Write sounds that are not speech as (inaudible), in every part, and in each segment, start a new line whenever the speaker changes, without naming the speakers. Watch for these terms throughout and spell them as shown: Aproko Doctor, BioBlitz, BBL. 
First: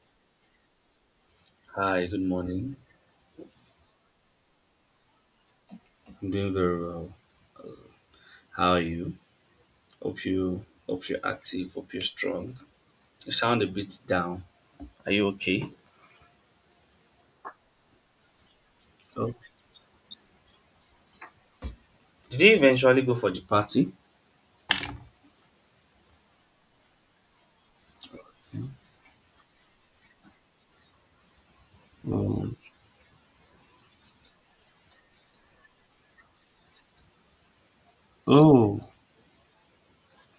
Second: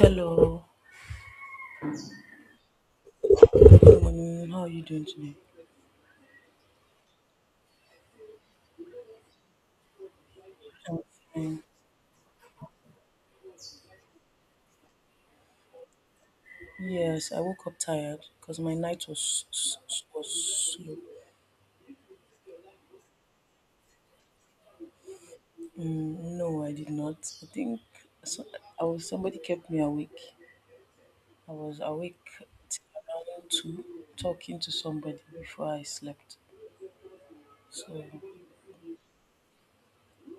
Hello.
Hi, good morning.
Good morning. How are you doing today?
I'm doing very well. How are you? Hope you
I'm
hope you're
fine.
active, hope you're strong. You sound a bit down. Are you okay?
Yes, I woke up tired because my night
Oh.
was was slow.
Did you eventually go for the party?
No, I did not. I think so, I was somebody kept me awake. I was awake
Oh,
till around two, talking to somebody before I slept. So
oh,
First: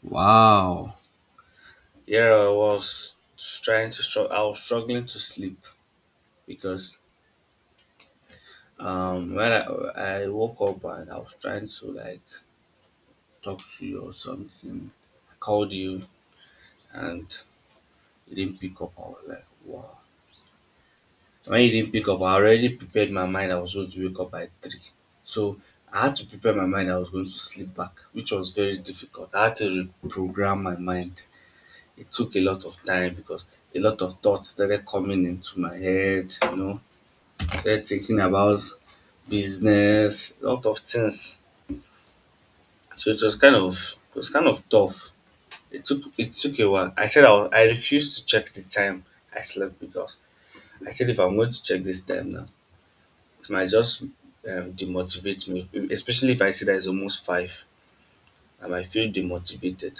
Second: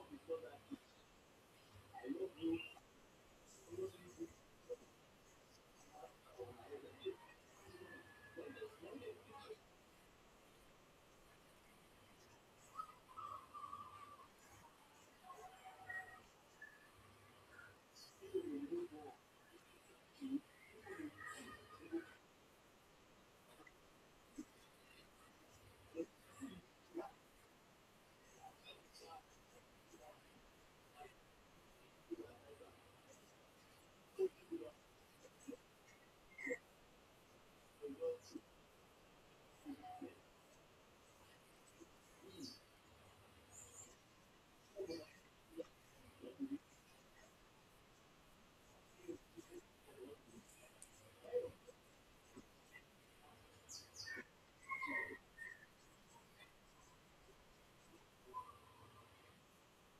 wow. Yeah, I was trying to struggle. I was struggling to sleep because when I woke up and I was trying to like talk to you or something. I called you and you didn't pick up. I was like, wow. When you didn't pick up, I already prepared my mind I was going to wake up by three. So I had to prepare my mind I was going to sleep back, which was very difficult. I had to reprogram my mind. It took a lot of time because a lot of thoughts started coming into my head, started thinking about business, a lot of things. So it was kind of tough. It took a while. I said I refused to check the time I slept because I said if I'm going to check this time now, it might just demotivate me, especially if I see that it's almost five. I might feel demotivated.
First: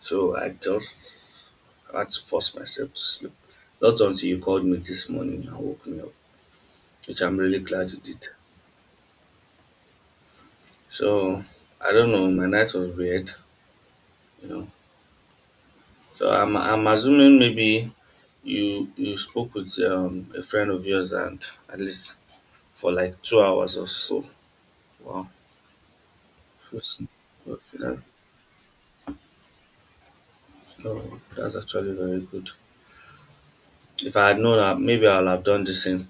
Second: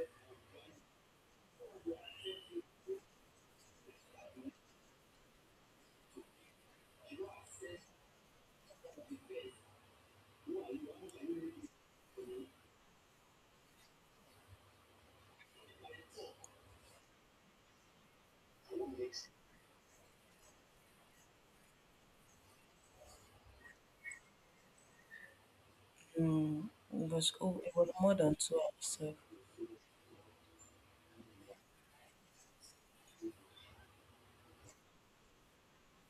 So I just had to force myself to sleep. Not until you called me this morning and woke me up, which I'm really glad you did. So I don't know, my night was weird, you know. So I'm assuming maybe you spoke with a friend of yours and at least for like 2 hours or so. Wow.
mm,
That's-
it was it
Okay,
was
that,
more than 2 hours. So,
oh, that's actually very good. If I had known, that, maybe I'll have done the same.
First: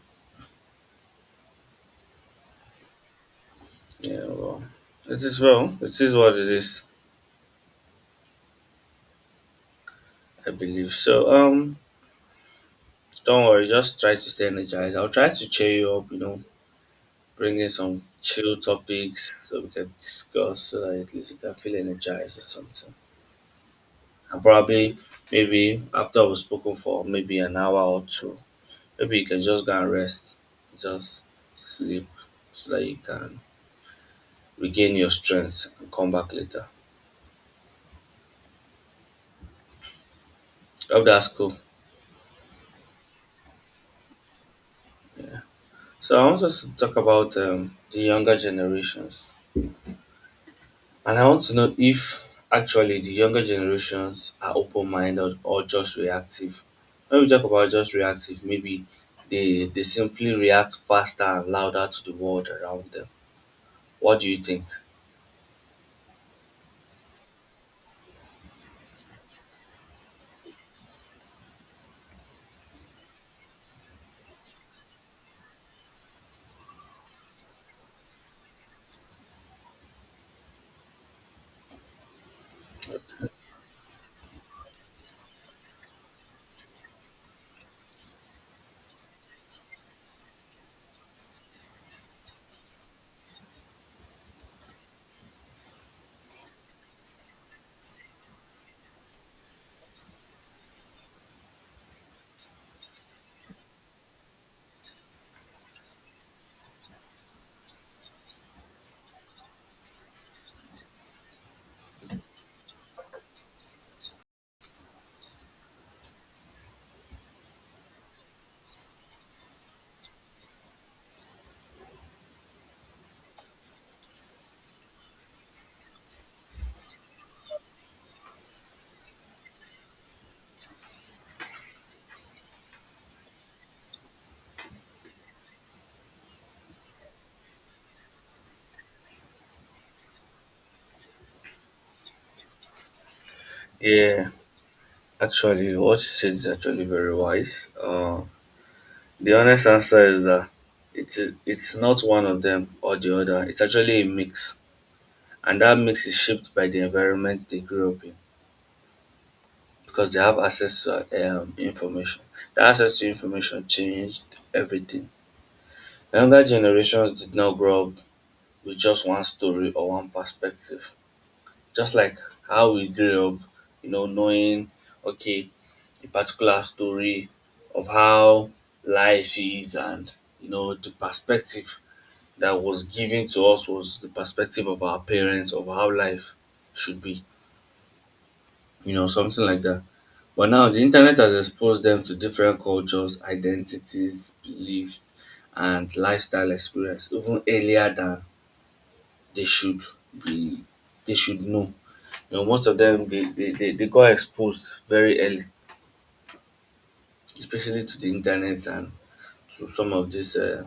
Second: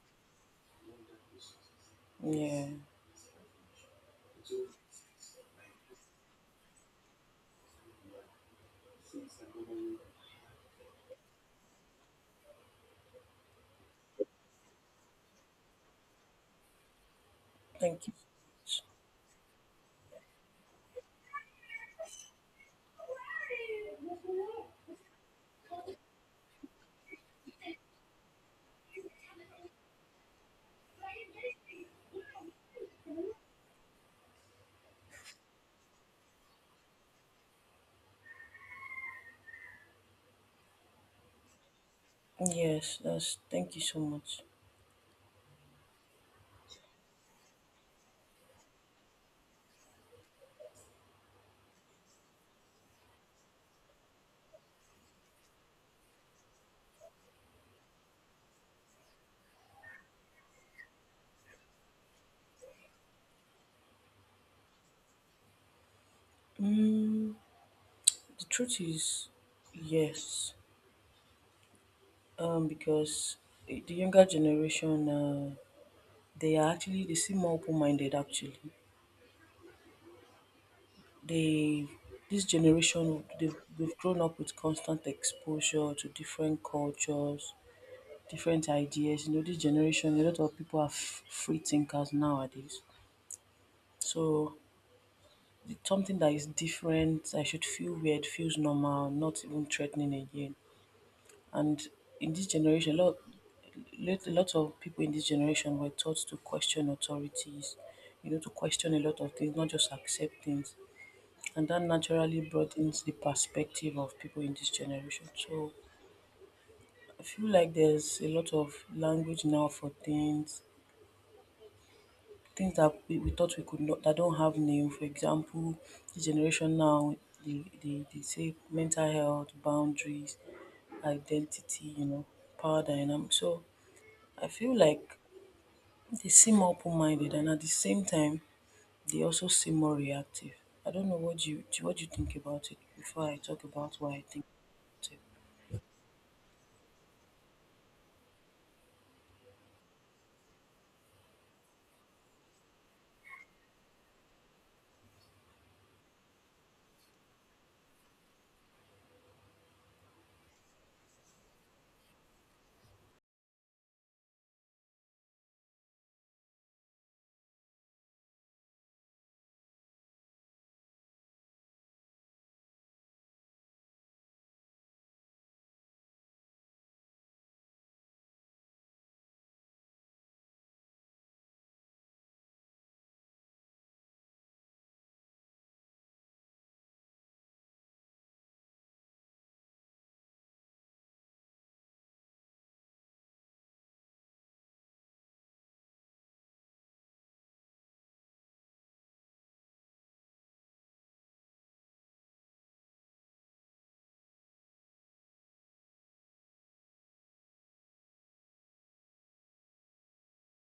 yeah.
Yeah, well. It is what it is. I believe so. Don't worry. Just try to stay energized. I'll try to cheer you up. You know, bring in some
Thank you.
chill topics so we can discuss, so that at least you can feel energized or something. And probably, maybe after we've spoken for maybe an hour or two, maybe you can just go and rest, just sleep, so that you can regain your strength and come back later. Hope that's cool.
Yes, that's thank you so much.
So I want us to talk about the younger generations, and I want to know if actually the younger generations are open-minded or just reactive. When we talk about just reactive, maybe they simply react faster and louder to the world around them. What do you think?
Mm. The truth is, yes, because the younger generation, they are actually they seem more open-minded. Actually, they this generation they've grown up with constant exposure to different cultures, different ideas. You know, this generation, a lot of people are free thinkers nowadays. So it's something that is different, I should feel weird, feels normal, not even threatening again. And in this generation, a lot of people in this generation were taught to question authorities, you know, to question a lot of things, not just accept things. And that naturally brought in the perspective of people in this generation. So I feel like there's a lot of language now for things, things that we thought we could not, that don't have name. For example, the generation now, they say mental health, boundaries, identity, you know, power dynamics. So I feel like they seem more open minded and at the same time they also seem more reactive. I don't know what you think about it before I talk about what I
Yeah,
think about
actually, what you said is actually very wise. The honest answer is that it's not one of them or the other. It's actually a mix, and that mix is shaped by the environment they grew up in, because they have access to information. The access to information changed everything. Younger generations did not grow up with just one story or one perspective. Just like how we grew up, knowing, okay, a particular story of how life is and, the perspective that was given to us was the perspective of our parents, of how life should be, something like that. But now the internet has exposed them to different cultures, identities, beliefs, and lifestyle experience even earlier than they should be they should know. You know, most of them they got exposed very early, especially to the internet and to some of this uh,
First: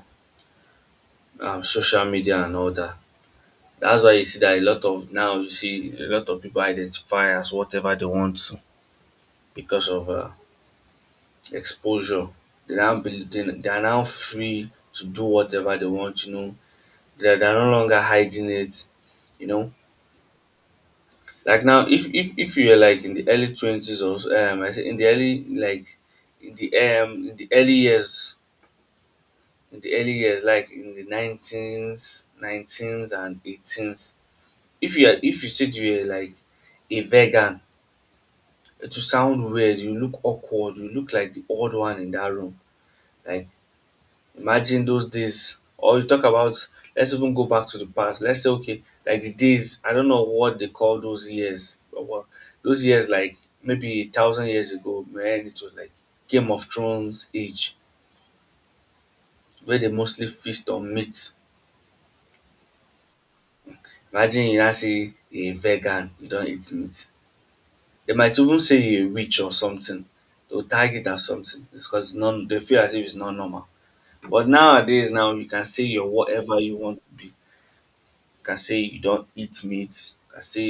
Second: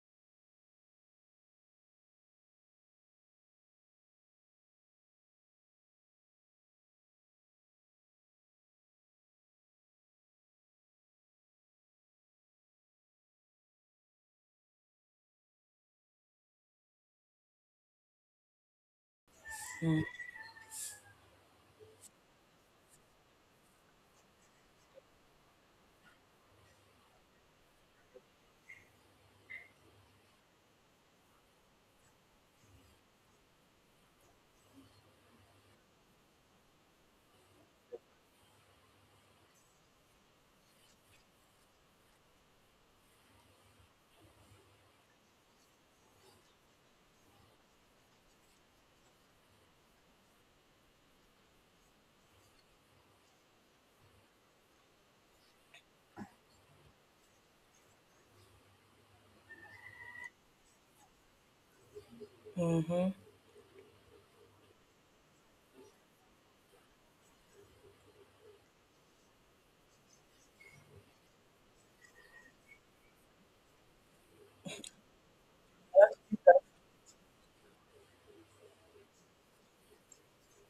um, social media and all that. That's why you see that a lot of now you see a lot of people identify as whatever they want to because of exposure. They are now free to do whatever they want, you know. They're no longer hiding it, you know.
it.
Like now, if you are like in the early 20s or so, I say in the early years, like in the nineteens and eighteens, if you said you were like a vegan, it will sound weird. You look awkward. You look like the odd one in that room. Like, imagine those days, or you talk about let's even go back to the past. Let's say okay, like the days. I don't know what they call those years. Those years, like maybe a thousand years ago, man, it was like Game of Thrones age, where they mostly feast on meat. Imagine you now say a vegan, you don't eat meat. They might even say you're a witch or something. They'll tag it as something. It's because non they feel as if it's not normal. But nowadays, now you can say you're
Mm-hmm.
whatever you want to be. Can say you don't eat meat, can say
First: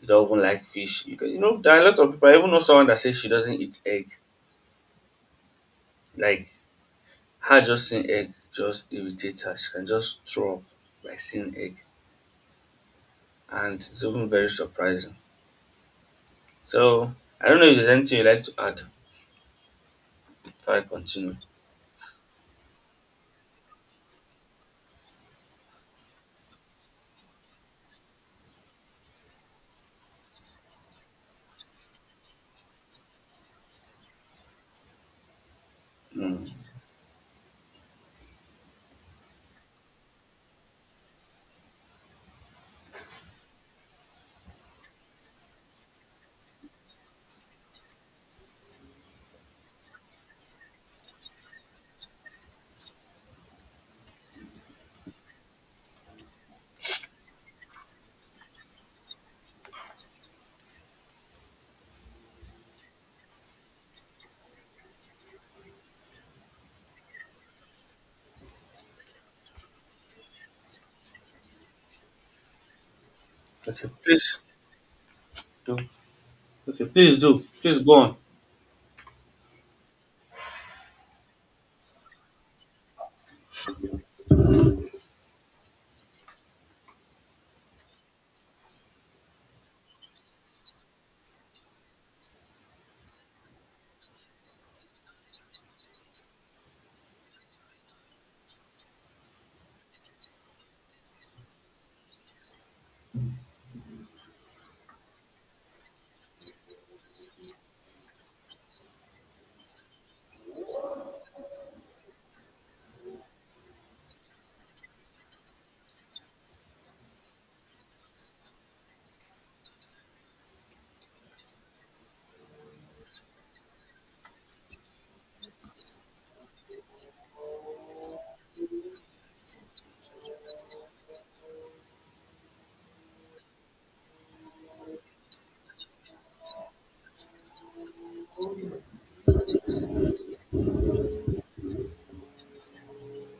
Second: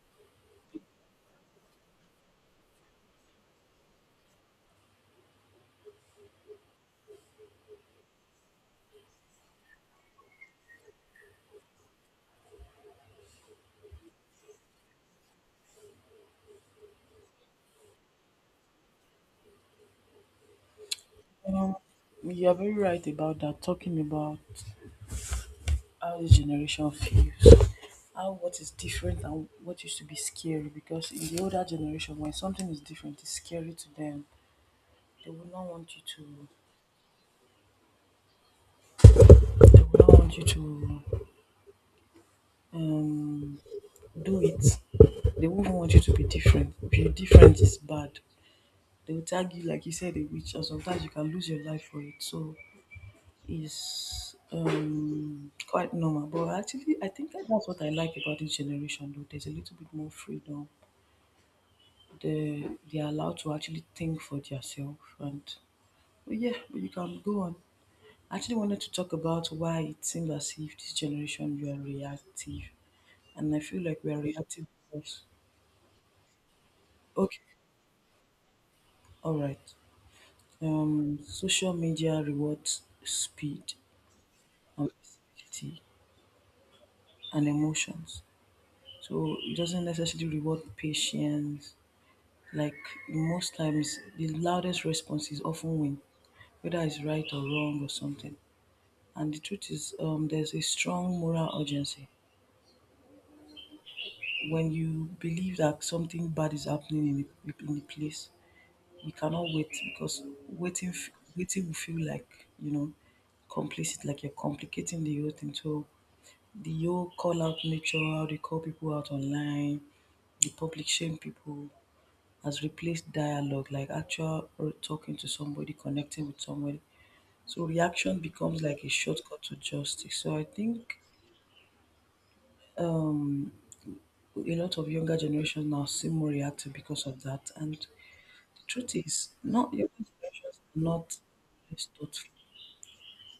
you don't even like fish. You can you know there are a lot of people. I even know someone that says she doesn't eat egg. Like her just seeing egg just irritates her. She can just throw up by seeing egg, and it's even very surprising. So I don't know if there's anything you'd like to add before I continue.
Um, you're very right about that, talking about how this generation feels, how what is different and what used to be scary. Because in the older generation, when something is different, it's scary to them. They will not want you
Mm.
to, they will not want you to um, do it. They won't want you to be different. If you're different, it's bad. They will tag you like you said a witch, and sometimes you can lose your life for it. So it's quite normal. But actually, I think that's what I like about this generation. Though there's a little bit more freedom. They they are allowed to actually think for themselves, and but yeah, but you can go on. I actually wanted to talk about why it seems as if this generation we are reactive, and I feel
Okay,
like we are
please
reactive. Because-
do. Okay, please do.
Okay,
Please go on.
all right. Social media rewards speed and visibility and emotions. So it doesn't necessarily reward patience. Like most times, the loudest response is often win, whether it's right or wrong or something. And the truth is, there's a strong moral urgency. When you believe that something bad is happening in in the place, you cannot wait because waiting will feel like you know complicit, like you're complicating the whole thing. So the whole call out nature, how they call people out online, the public shame people has replaced dialogue, like actual talking to somebody, connecting with somebody. So reaction becomes like a shortcut to justice. So I think um, a lot of younger generation now seem more reactive because of that. And the truth is, not younger generations are not less thoughtful.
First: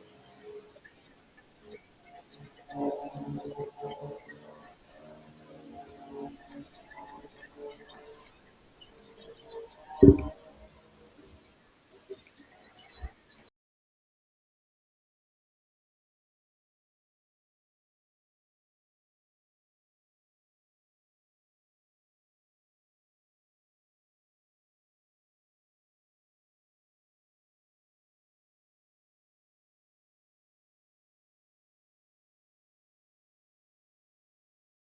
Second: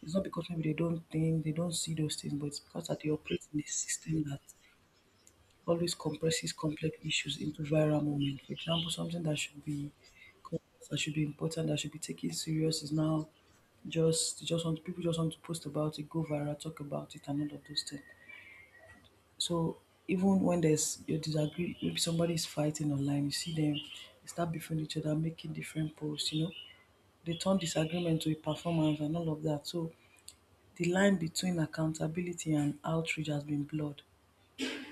It's not because maybe they don't think, they don't see those things, but it's because that they operate in a system that always compresses complex issues into viral moments. For example, something that should be complex, that should be important, that should be taken serious is now just want to post about it, go viral, talk about it, and all of those things. So even when there's you disagree, maybe somebody is fighting online, you see them they start beefing each other, making different posts. You know, they turn disagreement to a performance and all of that. So the line between accountability and outrage has been blurred.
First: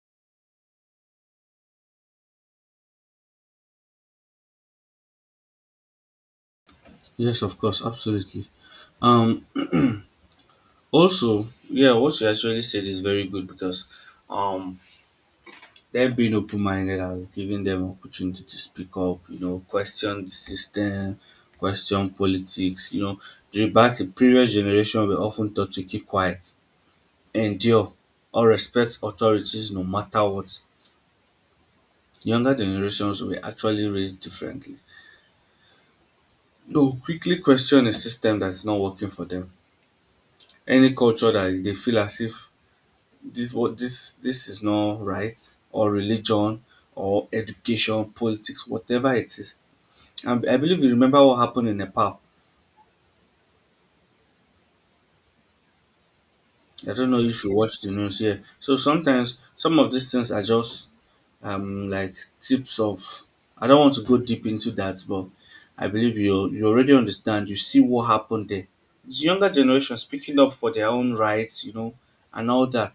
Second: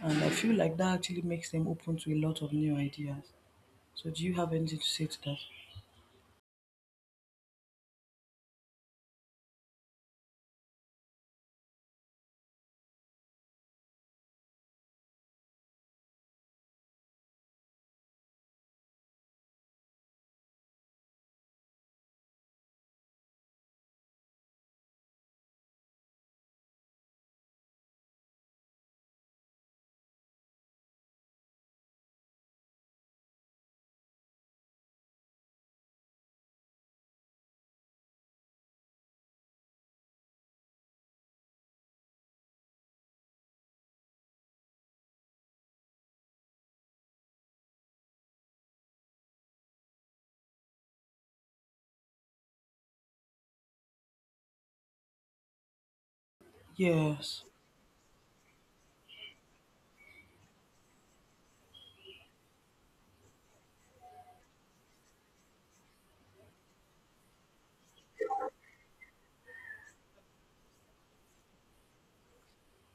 And I feel like that actually makes them open to a lot of new ideas. So do you have anything to say to that?
Yes, of course, absolutely. Um, Also, yeah, what you actually said is very good because um them being open-minded has given them opportunity to speak up, you know, question the system, question politics, you know. The previous generation were often taught to keep quiet, endure, or respect authorities no matter what. Younger generations were actually raised differently. They'll quickly question a system that's not working for them. Any culture that they feel as if this what this is not right, or religion, or education, politics, whatever it is, I believe you remember what happened in Nepal. I don't know if
Yes.
you watch the news here. So sometimes some of these things are just like tips of. I don't want to go deep into that, but I believe you already understand. You see what happened there. It's younger generation speaking up for their own rights, and all that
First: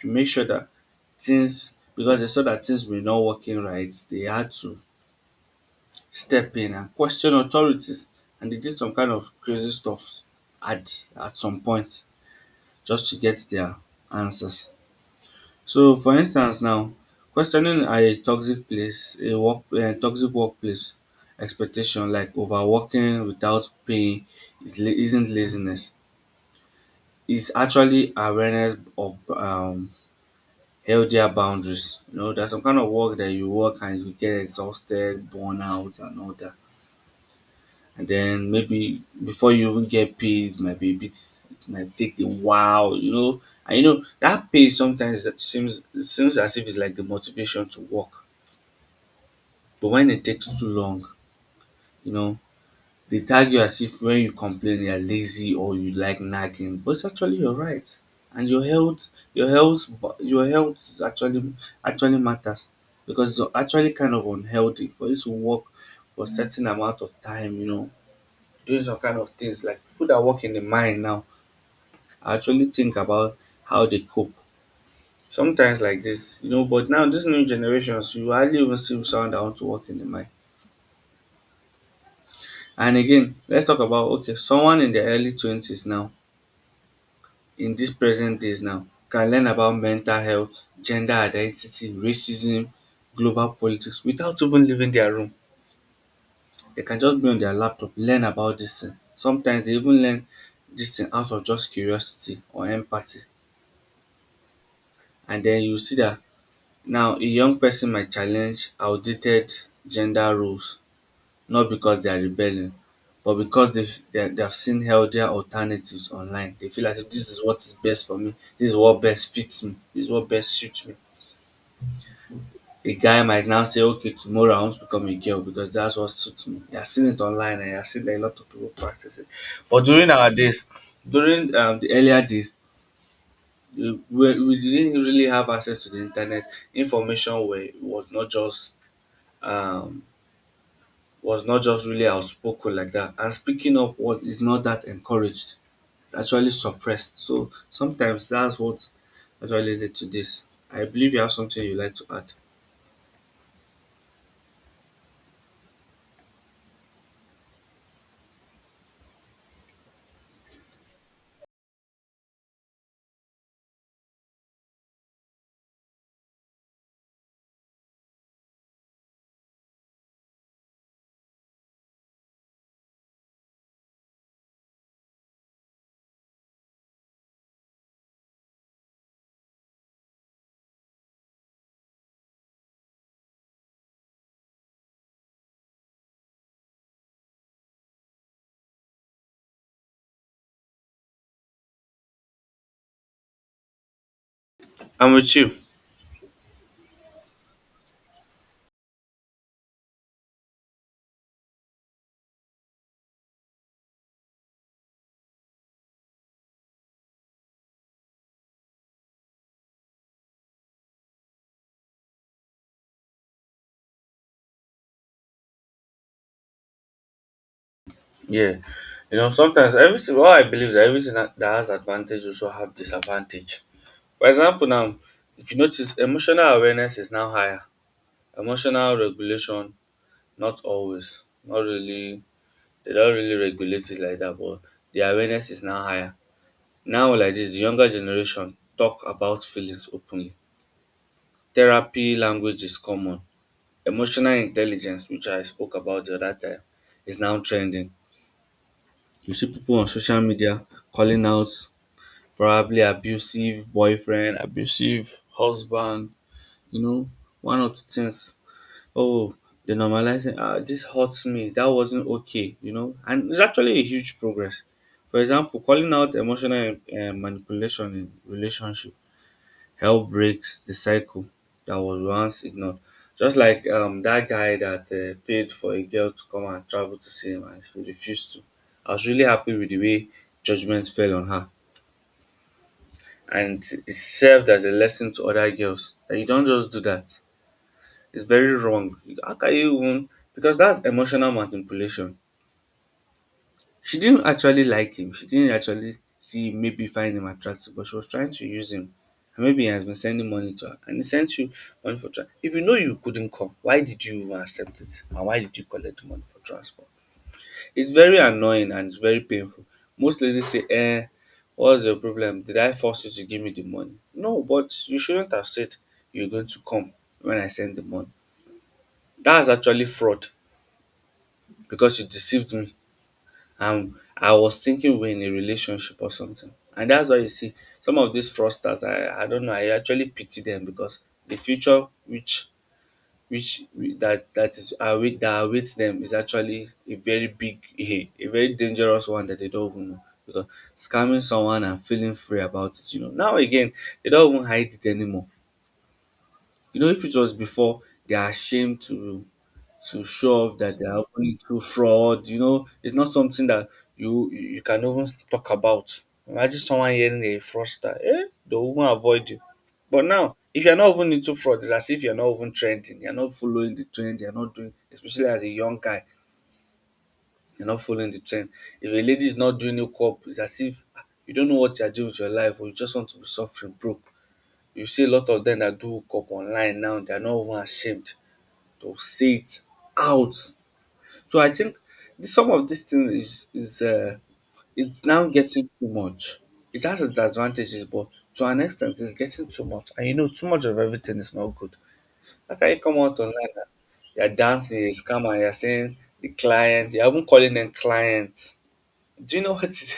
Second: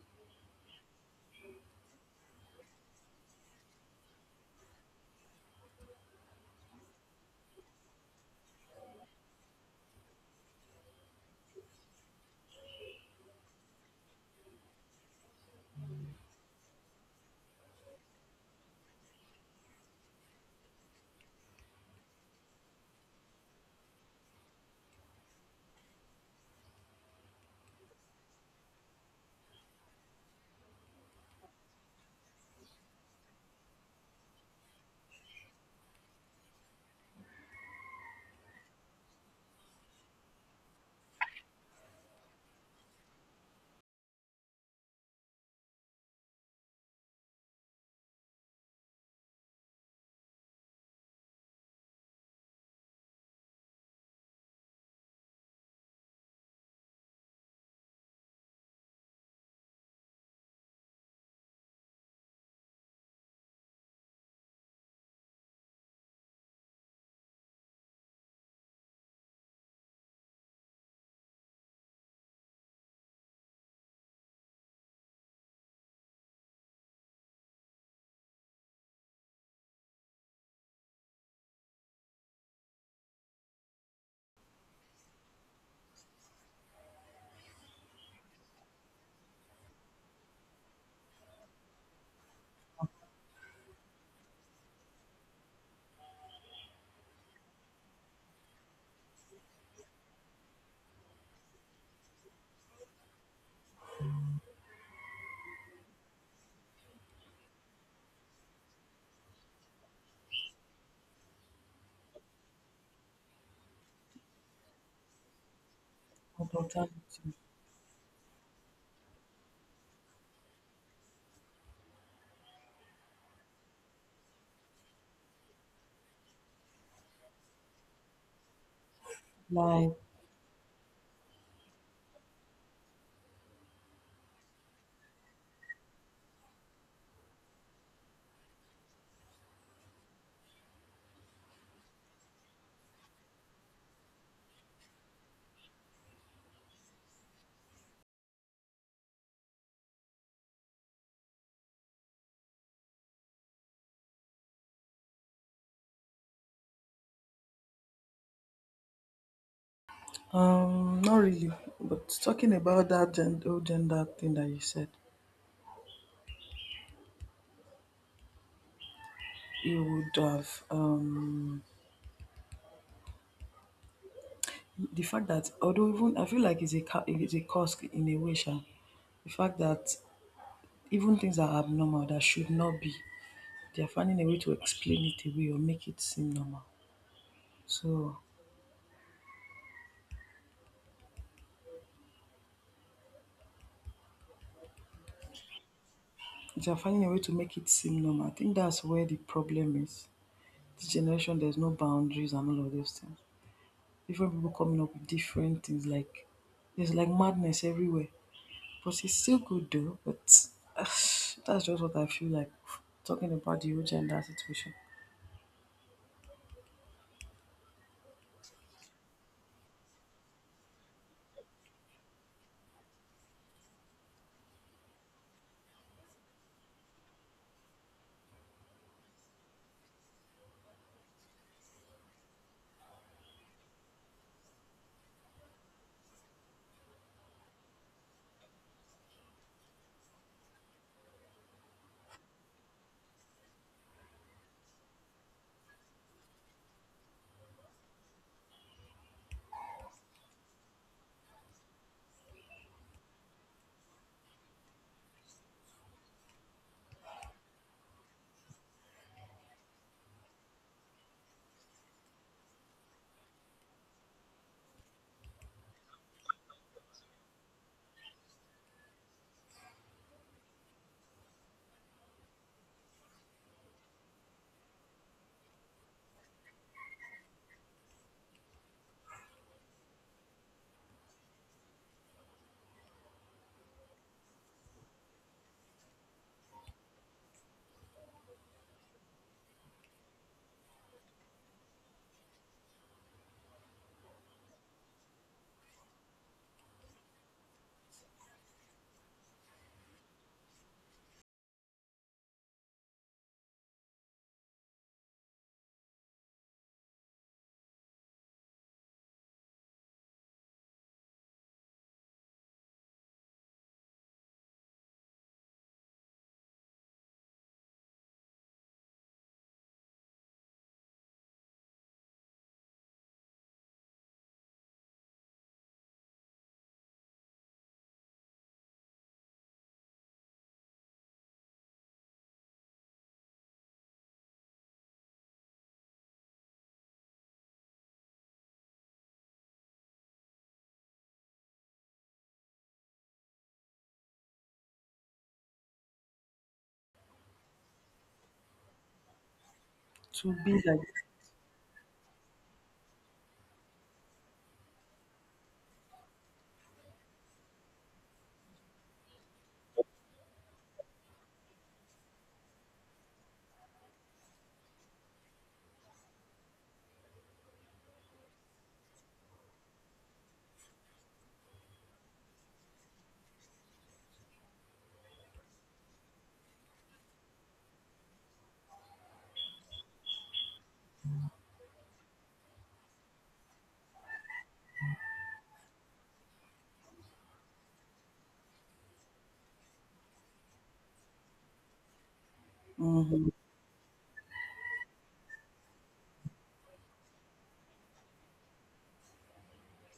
to make sure that things, because they saw that things were not working right. They had to step in and question authorities, and they did some kind of crazy stuff at some point, just to get their answers. So for instance now, questioning a toxic place, a toxic workplace expectation like overworking without pay is isn't laziness. It's actually awareness of healthier boundaries. You know, there's some kind of work that you work and you get exhausted, burnout, and all that, and then maybe before you even get paid it might be a bit, it might take a while, you know. And you know that pay sometimes it seems, it seems as if it's like the motivation to work, but when it takes too long, you know, they tag you as if when you complain you're lazy or you like nagging, but it's actually your right and your health, your health is actually actually matters, because it's actually kind of unhealthy for you to work for a certain amount of time, you know, doing some kind of things. Like people that work in the mine now, actually think about how they cope sometimes, like this, you know. But now these new generations, you hardly even see someone that want to work in the mine. And again, let's talk about okay someone in their early 20s now, in these present days, now can learn about mental health, gender identity, racism, global politics, without even leaving their room. They can just be on their laptop, learn about this thing. Sometimes they even learn this thing out of just curiosity or empathy, and then you see that now a young person might challenge outdated gender roles, not because they are rebelling, but because they have seen healthier alternatives online. They feel like this
Alternative
is what is best for me. This is what best fits me. This is what best suits me. A guy might now say, okay, tomorrow I want to become a girl because that's what suits me. He has seen it online and he has seen that a lot of people practice it. But
like,
during our days, during the earlier days, we didn't really have access to the internet. Information was not just um, really outspoken like that, and speaking up was is not that encouraged. It's actually suppressed. So sometimes that's what actually led to this. I believe you have something you like to add.
um, not really. But talking about that gen- whole gender thing that you said, it would have the fact that although even I feel like it's a it's a cause in a way, sha, the fact that even things that are abnormal that should not be, they are finding a way to explain it away or make it seem normal. So
I'm with you.
they are finding a way to make it seem normal. I think that's where the problem is. This generation, there's no boundaries and all of those things. Different people coming up with different things. Like there's like madness everywhere. But it's still good though. But (sighs) that's just what I feel like talking about the whole gender situation.
Yeah, you know sometimes everything. What I believe is that everything that that has advantage also have disadvantage. For example, now if you notice, emotional awareness is now higher. Emotional regulation. Not always. Not really. They don't really regulate it like that, but the awareness is now higher. Now, like this, the younger generation talk about feelings openly. Therapy language is common. Emotional intelligence, which I spoke about the other time, is now trending. You see people on social media calling out probably abusive boyfriend, abusive husband, you know, one or two things oh the normalizing this hurts me, that wasn't okay, and it's actually a huge progress. For example, calling out emotional manipulation in relationship help breaks the cycle that was once ignored. Just like that guy that paid for a girl to come and travel to see him and she refused to. I was really happy with the way judgment fell on her, and it served as a lesson to other girls that you don't just do that. Is very wrong. How can you even, because that's emotional manipulation. She didn't actually like him. She didn't actually see, maybe find him attractive, but she was trying to use him. And maybe he has been sending money to her. And he sent you money for transport. If you know you couldn't come, why did you even accept it? And why did you collect the money for transport? It's very annoying and it's very painful. Most ladies say, eh, what's your problem? Did I force you to give me the money? No, but you shouldn't have said you're going to come when I send the money. That's actually fraud, because you deceived me and I was thinking we are in a relationship or something. And that's why you see some of these fraudsters, I don't know, I actually pity them because the future which that is await that awaits them is actually a very big (laughs) a very dangerous one that they don't even know, because scamming someone and feeling free about it, now again they don't even hide it anymore. You know, if it was before, they are ashamed to
To
show
be
off that
like,
they are open to fraud. You know, it's not something that you can even talk about. Imagine someone hearing a fraudster, eh? They'll even avoid you. But now, if you're not even into fraud, it's as if you're not even trending. You're not following the trend. You're not doing, especially as a young guy, you're not following the trend. If a lady is not doing your up, it's as if you don't know what you're doing with your life or you just want to be suffering broke. You see a lot of them that do hookup online now, they're not even ashamed. They'll say it out. So I think some of these things is it's now getting too much. It has its advantages, but to an extent, it's getting too much. And you know, too much of everything is not good. How can you come out
mhm.
online and you're dancing, you're scammer, you're saying the client, you're even calling them clients? Do you know what it (laughs) is?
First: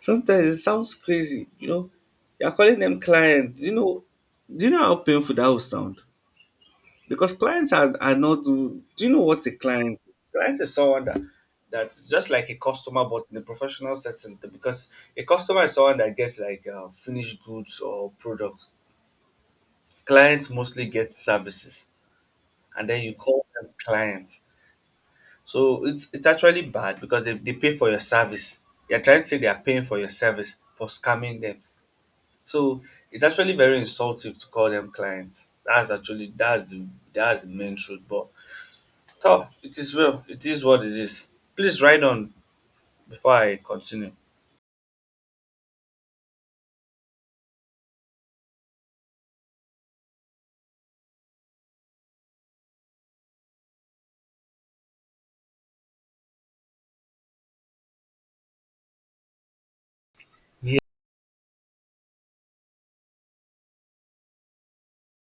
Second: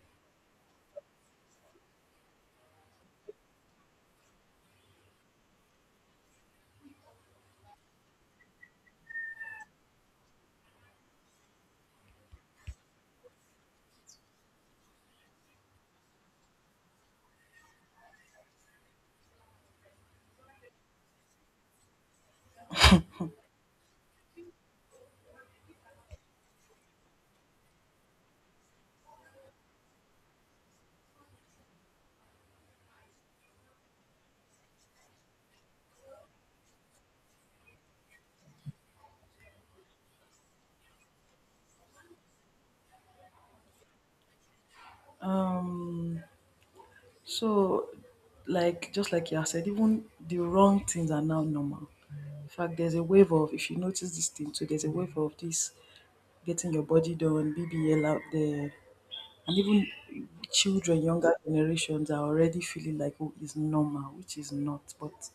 Sometimes it sounds crazy. You know, you're calling them clients. Do you know? Do you know how painful that would sound? Because clients are not, do you know what a client is? Client is someone that that's just like a customer but in a professional setting, because a customer is someone that gets like finished goods or products. Clients mostly get services, and then you call them clients. So it's actually bad because they pay for your service. You're trying to say they are paying for your service for scamming them. So it's actually very insultive to call them clients. That's actually that's the main truth. But oh, it is well. It is what it is. Please ride on before I continue.
Um, so like just like you said, even the wrong things are now normal. In fact, there's a wave of if you notice this thing too. There's a wave of this getting your body done, BBL out there, and even children, younger generations are already feeling like oh it's normal, which is not. But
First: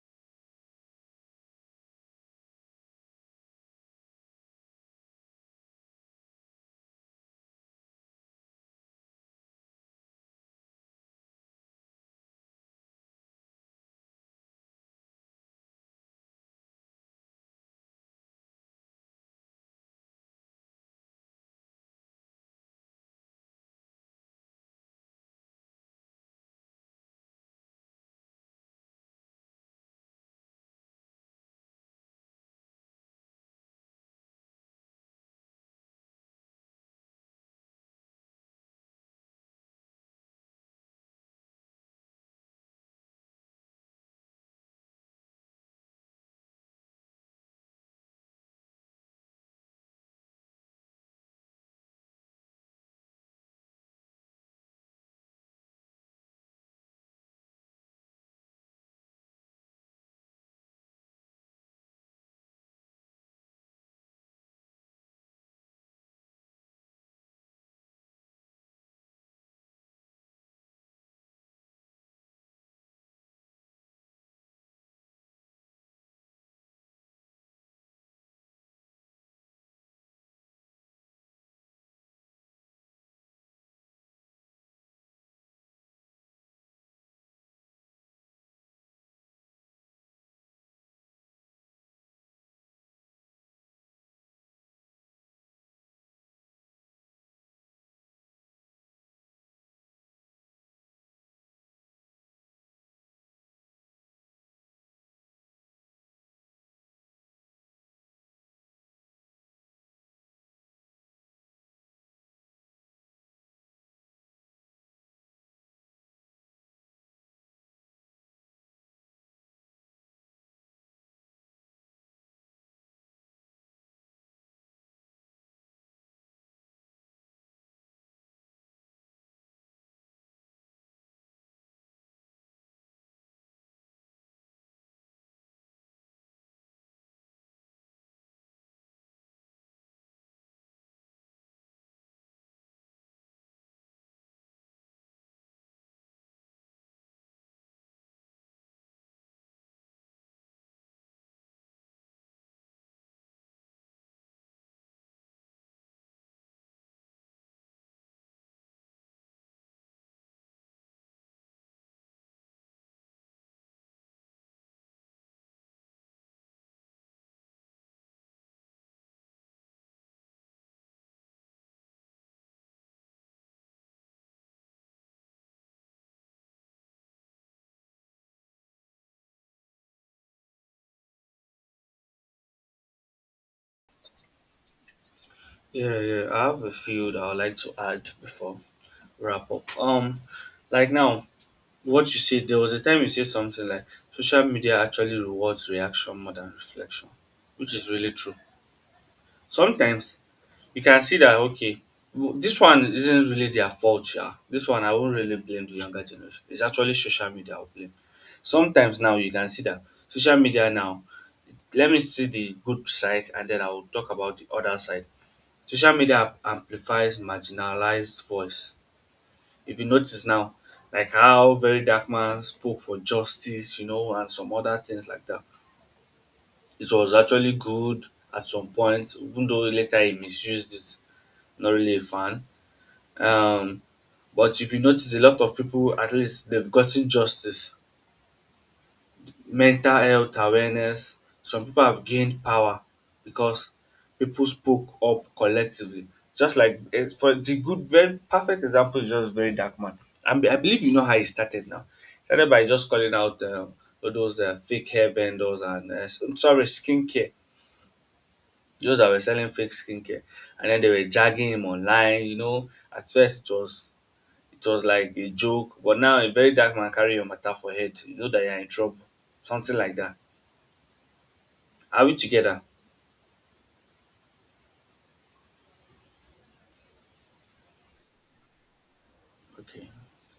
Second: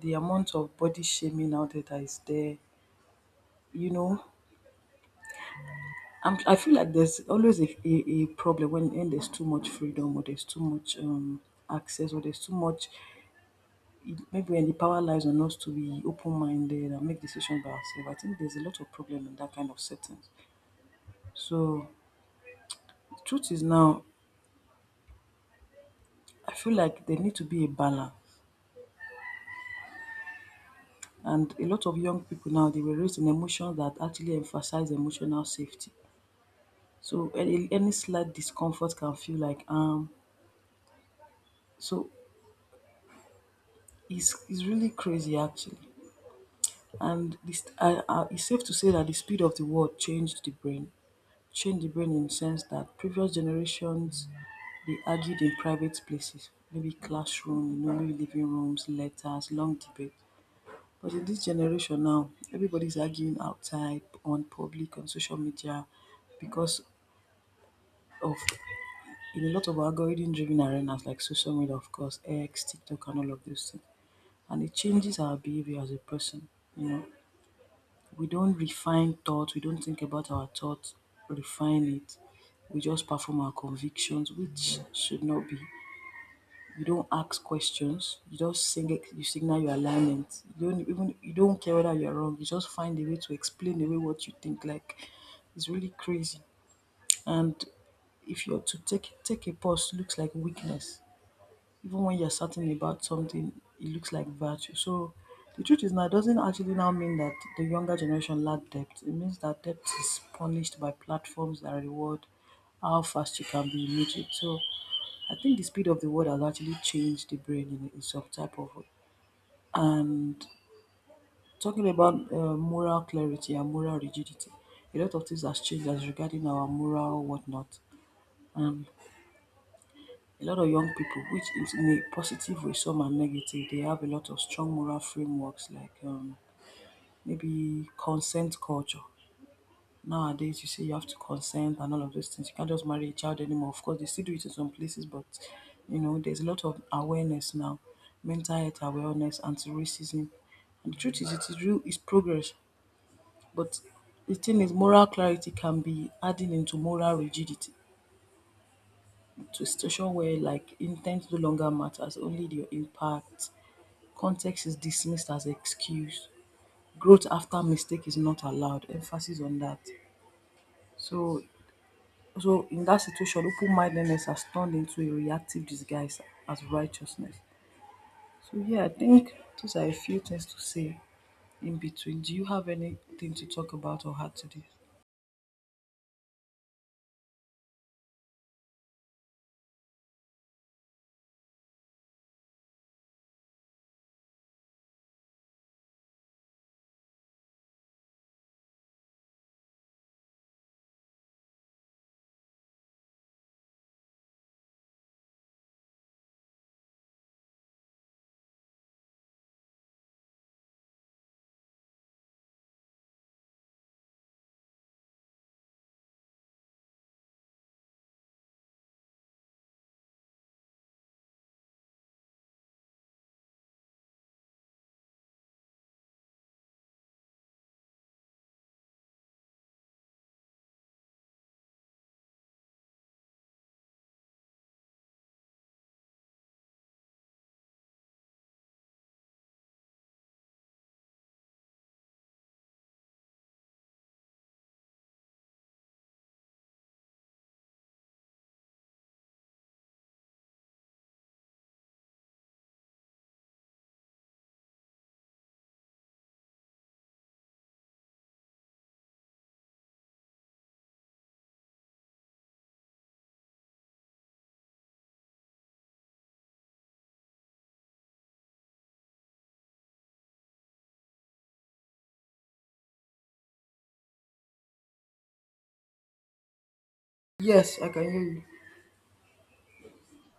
the amount of body shaming out there that is there, you know, I feel like there's always a problem when there's too much freedom or there's too much access or there's too much. Maybe when the power lies on us to be open minded and make decisions by ourselves, I think there's a lot of problem in that kind of settings. So, truth is now I feel like there need to be a balance, and a lot of young people now they were raised in emotions that actually emphasize emotional safety. So any slight discomfort can feel like. So it's really crazy actually, and this it's safe to say that the speed of the world changed the brain in the sense that previous generations they argued in private places, maybe classroom, you know, maybe living rooms, letters, long debate. But in this generation now, everybody's arguing outside on public on social media because of in a lot of algorithm driven arenas like social media, of course, X, TikTok, and all of those things. And it changes our behavior as a person. You know, we don't refine thoughts, we don't think about our thoughts, refine it. We just perform our convictions, which should not be. You don't ask questions, you just sing it, you signal your alignment. You don't even you don't care whether you're wrong, you just find a way to explain away what you think. Like it's really crazy. And if you're to take a pause looks like weakness even when you're certain about something, it looks like virtue. So the truth is now it doesn't actually now mean that the younger generation lack depth. It means that depth is punished by platforms that reward how fast you can be immediate. So I think the speed of the world has actually changed the brain in some type of way. And talking about moral clarity and moral rigidity, a lot of things has changed as regarding our moral whatnot. And a lot of young people, which is in a positive way, some are negative, they have a lot of strong moral frameworks like maybe consent culture. Nowadays, you say you have to consent and all of those things. You can't just marry a child anymore. Of course, they still do it in some places, but you know, there's a lot of awareness now, mental health awareness, anti-racism. And the truth is, it is real, it's progress. But the thing is, moral clarity can be adding into moral rigidity, to a situation where like intent no longer matters, only your impact. Context is dismissed as excuse. Growth after mistake is not allowed. Emphasis on that. So so in that situation, open mindedness has turned into a reactive disguise as righteousness. So yeah, I think those are a few things to say in between. Do you have anything to talk about or add to this?
Yeah, yeah, I have a few that I'd like to add before we wrap up. Like now, what you said, there was a time you said something like social media actually rewards reaction more than reflection, which is really true. Sometimes you can see that, okay, this one isn't really their fault, yeah. This one I won't really blame the younger generation. It's actually social media I will blame. Sometimes now you can see that social media now, let me see the good side and then I will talk about the other side. Social media amplifies marginalized voice. If you notice now, like how Very Dark Man spoke for justice, you know, and some other things like that. It was actually good at some point, even though later he misused it. Not really a fan. Um, but if you notice, a lot of people, at least they've gotten justice, mental health awareness. Some people have gained power because people spoke up collectively. Just like eh, for the good, very perfect example is just Very Dark Man. I believe you know how he started. Now, started by just calling out all those fake hair vendors and sorry, skincare. Those that were selling fake skincare, and then they were dragging him online. You know, at first it was like a joke, but now a very dark man carry your matter for head. You know that you're in trouble, something like that. Are we together?
Yes, I can hear you.
Okay.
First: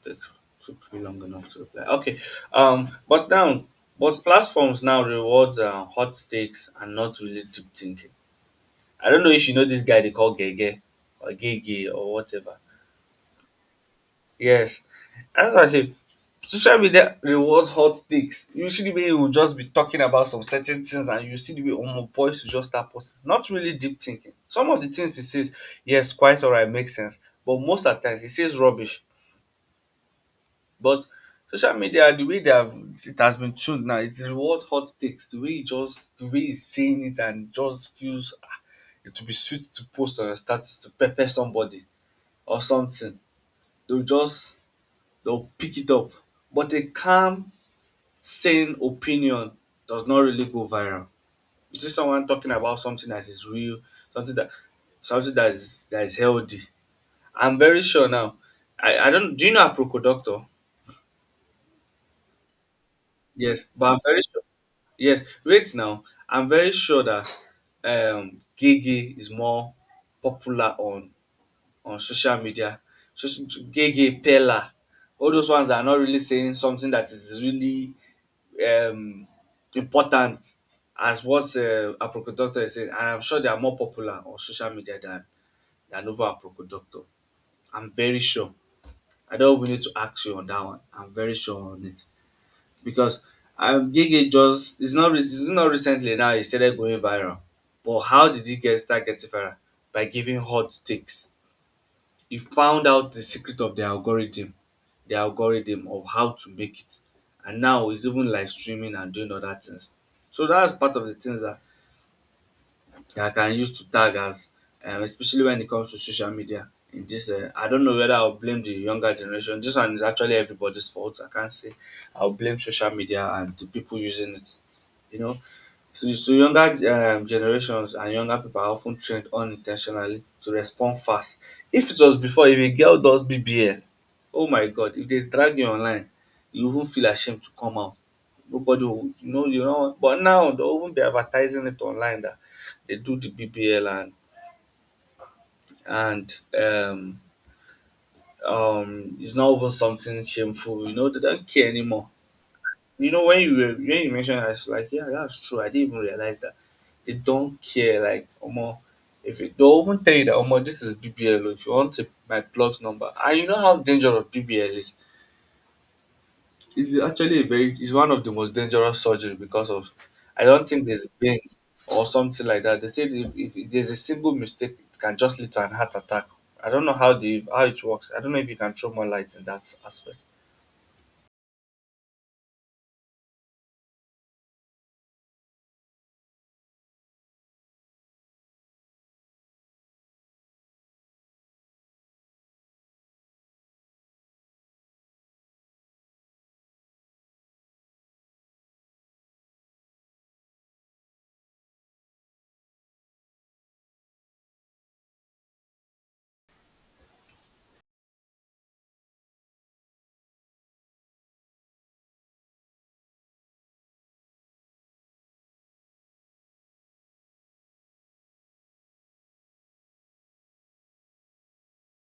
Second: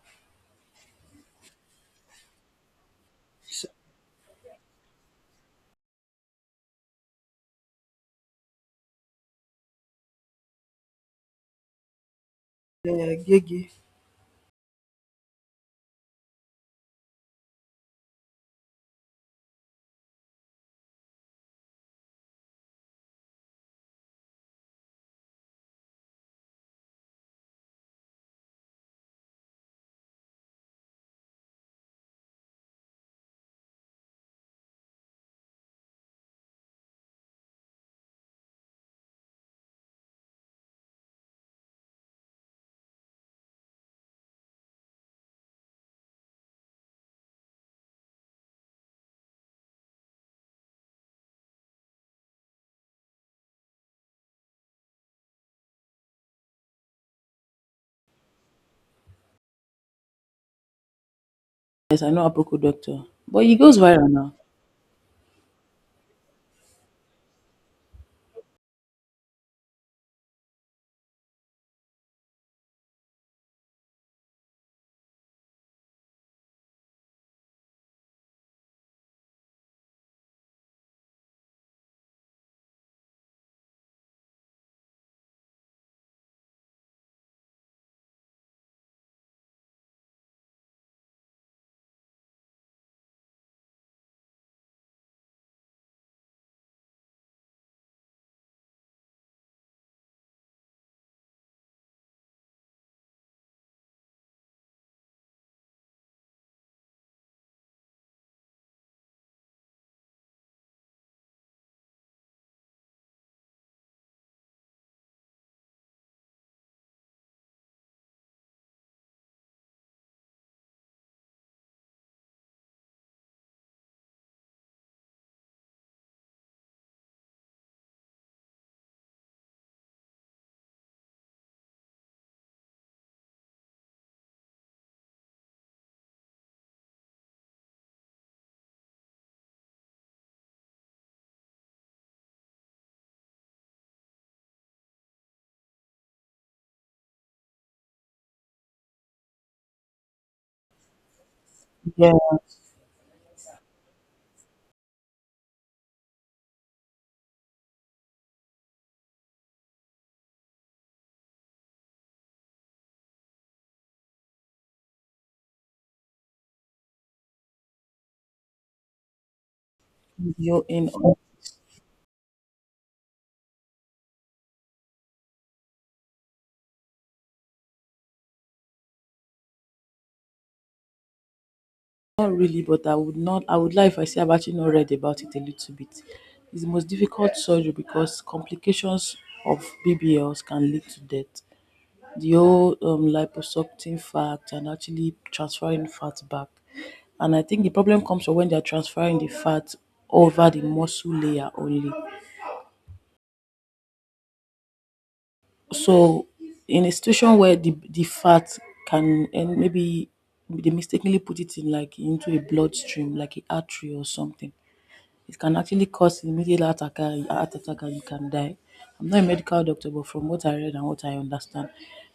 That took me long enough to reply. Okay. But now,
So,
but platforms now rewards hot takes and not really deep thinking. I don't know if you know this guy they call Gege or Gege or whatever.
yeah, Gigi.
Yes. That's what I say. Social media rewards hot takes. You see the way he will just be talking about some certain things, and you see the way Omo boys will just start posting. Not really deep thinking. Some of the things he says, yes, quite alright, makes sense. But most of the times he says rubbish. But social media, the way they have it has been tuned now, it reward hot takes. The way you just the way he's saying it and just feels ah, it will be sweet to post on your status to pepper somebody or something. They'll just they'll pick it up. But a calm, sane opinion does not really go viral. It's just someone talking about something that is real, something that something that is healthy. I'm very sure now. I don't Do you know a Procodoctor?
Yes, I know Aproko Doctor. But he
Yes,
goes
but I'm very
viral
sure. Yes, wait now. I'm very sure that Gege is more popular on social media. Just Gege, Pella, all those ones that are not really saying something that is really um, important as what Aproko Doctor is saying. And I'm sure they are more popular on social media than over Aproko Doctor. I'm very sure. I don't even need to ask you on that one. I'm very sure on it because Gigi, just it's not recently now he started going viral. But how did he get start getting viral? By giving hot takes. He found out the secret of the algorithm of how to make it, and now he's even live streaming and doing other things. So that's part of the things that, that I can use to tag us, especially when it comes to social media. In this, I don't know whether I'll blame the younger generation. This one is actually everybody's fault. I can't say I'll blame social media and the people using it, you know. So, so younger generations and younger people are often trained unintentionally to respond fast. If it was before, if a girl does BBL, oh my God, if they drag you online, you even feel ashamed to come out. Nobody will, you know, you know. But now they'll even be advertising it online that they do the BBL, and it's not even something shameful, you know, they don't care anymore.
now.
You know, when you when you mentioned that, I was like, yeah, that's true. I didn't even realize that they don't care. Like, Omo, if it, they'll even tell you that, Omo, this is BBL. Oh, if you want to, my plot number, and you know how dangerous BBL is. It's actually a very, it's one of the most dangerous surgery because of, I
Video
don't think
in
there's
on-
pain or something like that. They said if there's a single mistake, it can just lead to an heart attack. I don't know how the how it works. I don't know if you can throw more light in that aspect.
not really, but I would like if I say I've actually not read about it a little bit. It's the most difficult surgery because complications of BBLs can lead to death. The whole liposuction fact and actually transferring fat back. And I think the problem comes from when they're transferring the fat over the muscle layer only. So, in a situation where the fat can, and maybe they mistakenly put it in like into a bloodstream, like an artery or something, it can actually cause immediate heart attack and you can die. I'm not a medical doctor, but from what I read and what I understand,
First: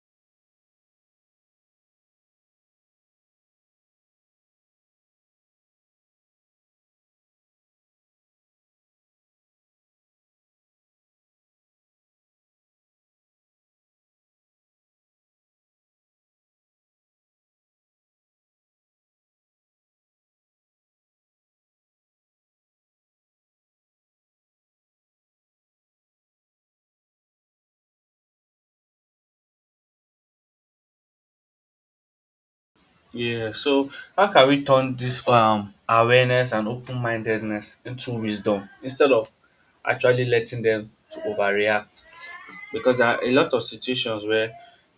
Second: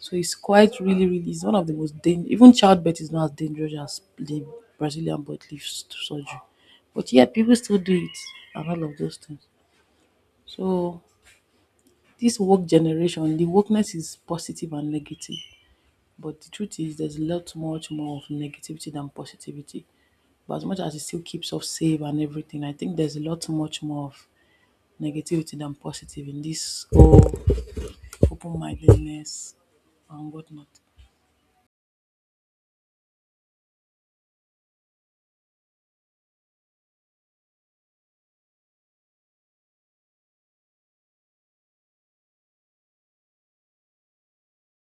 so it's quite really, really, it's one of the most dangerous. Even childbirth is not as dangerous as the Brazilian butt leaf surgery, but yet people still do it and all of those things. So this work generation, the wokeness is positive and negative, but the truth is there's a lot much more of negativity than positivity. But as much as it still keeps us safe and everything, I think there's a lot much more of negativity than positive in this whole open mindedness and whatnot.
Yeah. So how can we turn this awareness and open mindedness into wisdom instead of actually letting them to overreact? Because there are a lot of situations where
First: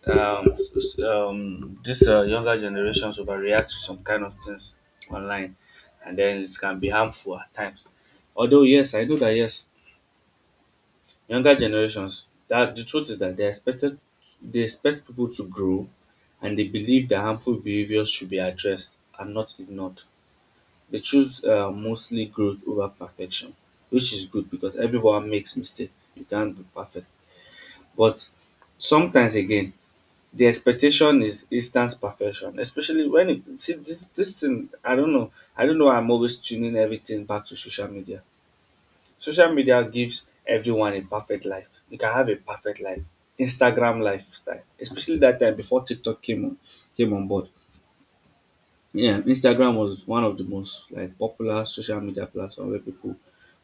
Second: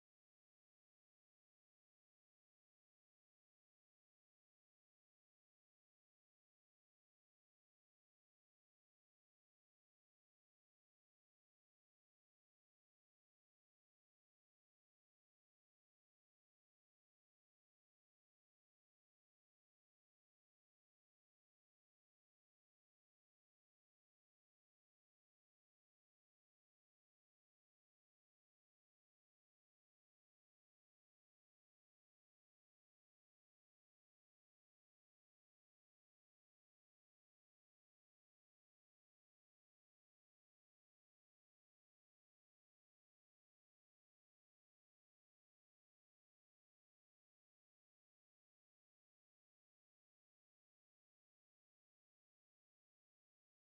this younger generations overreact to some kind of things online, and then it can be harmful at times. Although yes, I know that, yes, younger generations, that the truth is that they expect people to grow, and they believe that harmful behaviors should be addressed and not ignored. They choose mostly growth over perfection, which is good because everyone makes mistakes. You can't be perfect. But sometimes again, the expectation is instant perfection, especially when it see this thing. I don't know. I don't know why I'm always tuning everything back to social media. Social media gives everyone a perfect life. You can have a perfect life. Instagram lifestyle, especially that time before TikTok came on, came on board. Yeah, Instagram was one of the most like popular social media platform where people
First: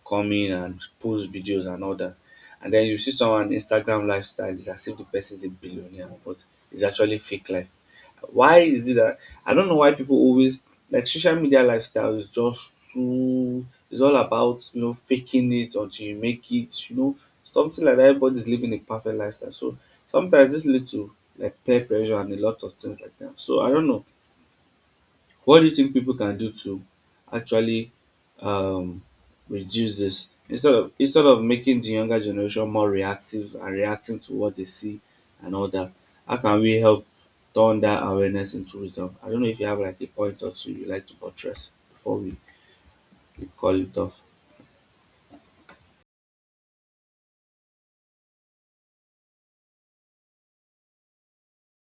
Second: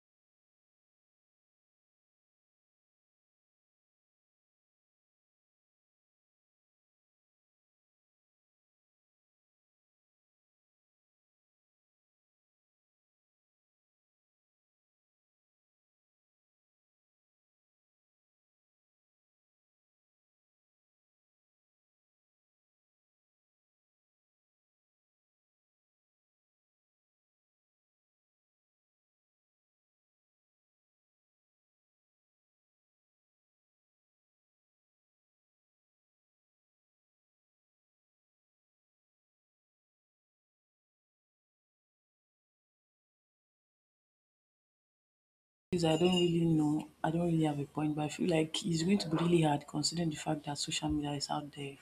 come in and post videos and all that. And then you see someone Instagram lifestyle, it's as if the person is a billionaire, but it's actually fake life. Why is it that I don't know why people always like social media lifestyle is just too, it's all about you know faking it until you make it, you know, something like that. Everybody's living a perfect lifestyle. So sometimes this leads to like peer pressure and a lot of things like that. So I don't know. What do you think people can do to actually um, reduce this instead of making the younger generation more reactive and reacting to what they see and all that? How can we help turn that awareness into wisdom? I don't know if you have like a point or two you like to buttress before we call it off.
Because I don't really know, I don't really have a point, but I feel like it's going to be really hard considering the fact that social media is out there.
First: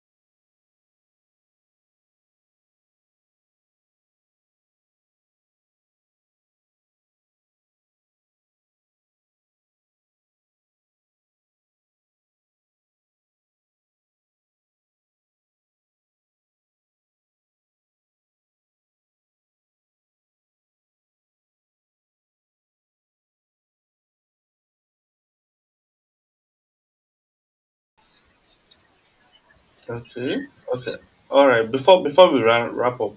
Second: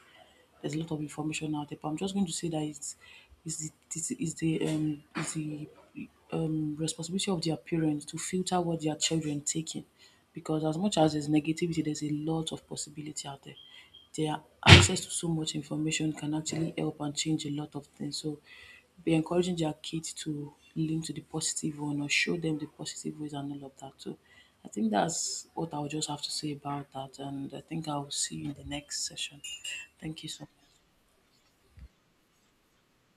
There's a lot of information out there, but I'm just going to say that it's is the it's the responsibility of their parents to filter what their children taking, because as much as there's negativity, there's a lot of possibility out there. Their access to so much information can actually help and change a lot of things. So be encouraging their kids to lean to the positive one or show them the positive ways and all of that. So I think that's what I'll just have to say about that. And I think I'll see you in the next session. Thank you so
Okay.
much.
Okay. All right. Before wrap up,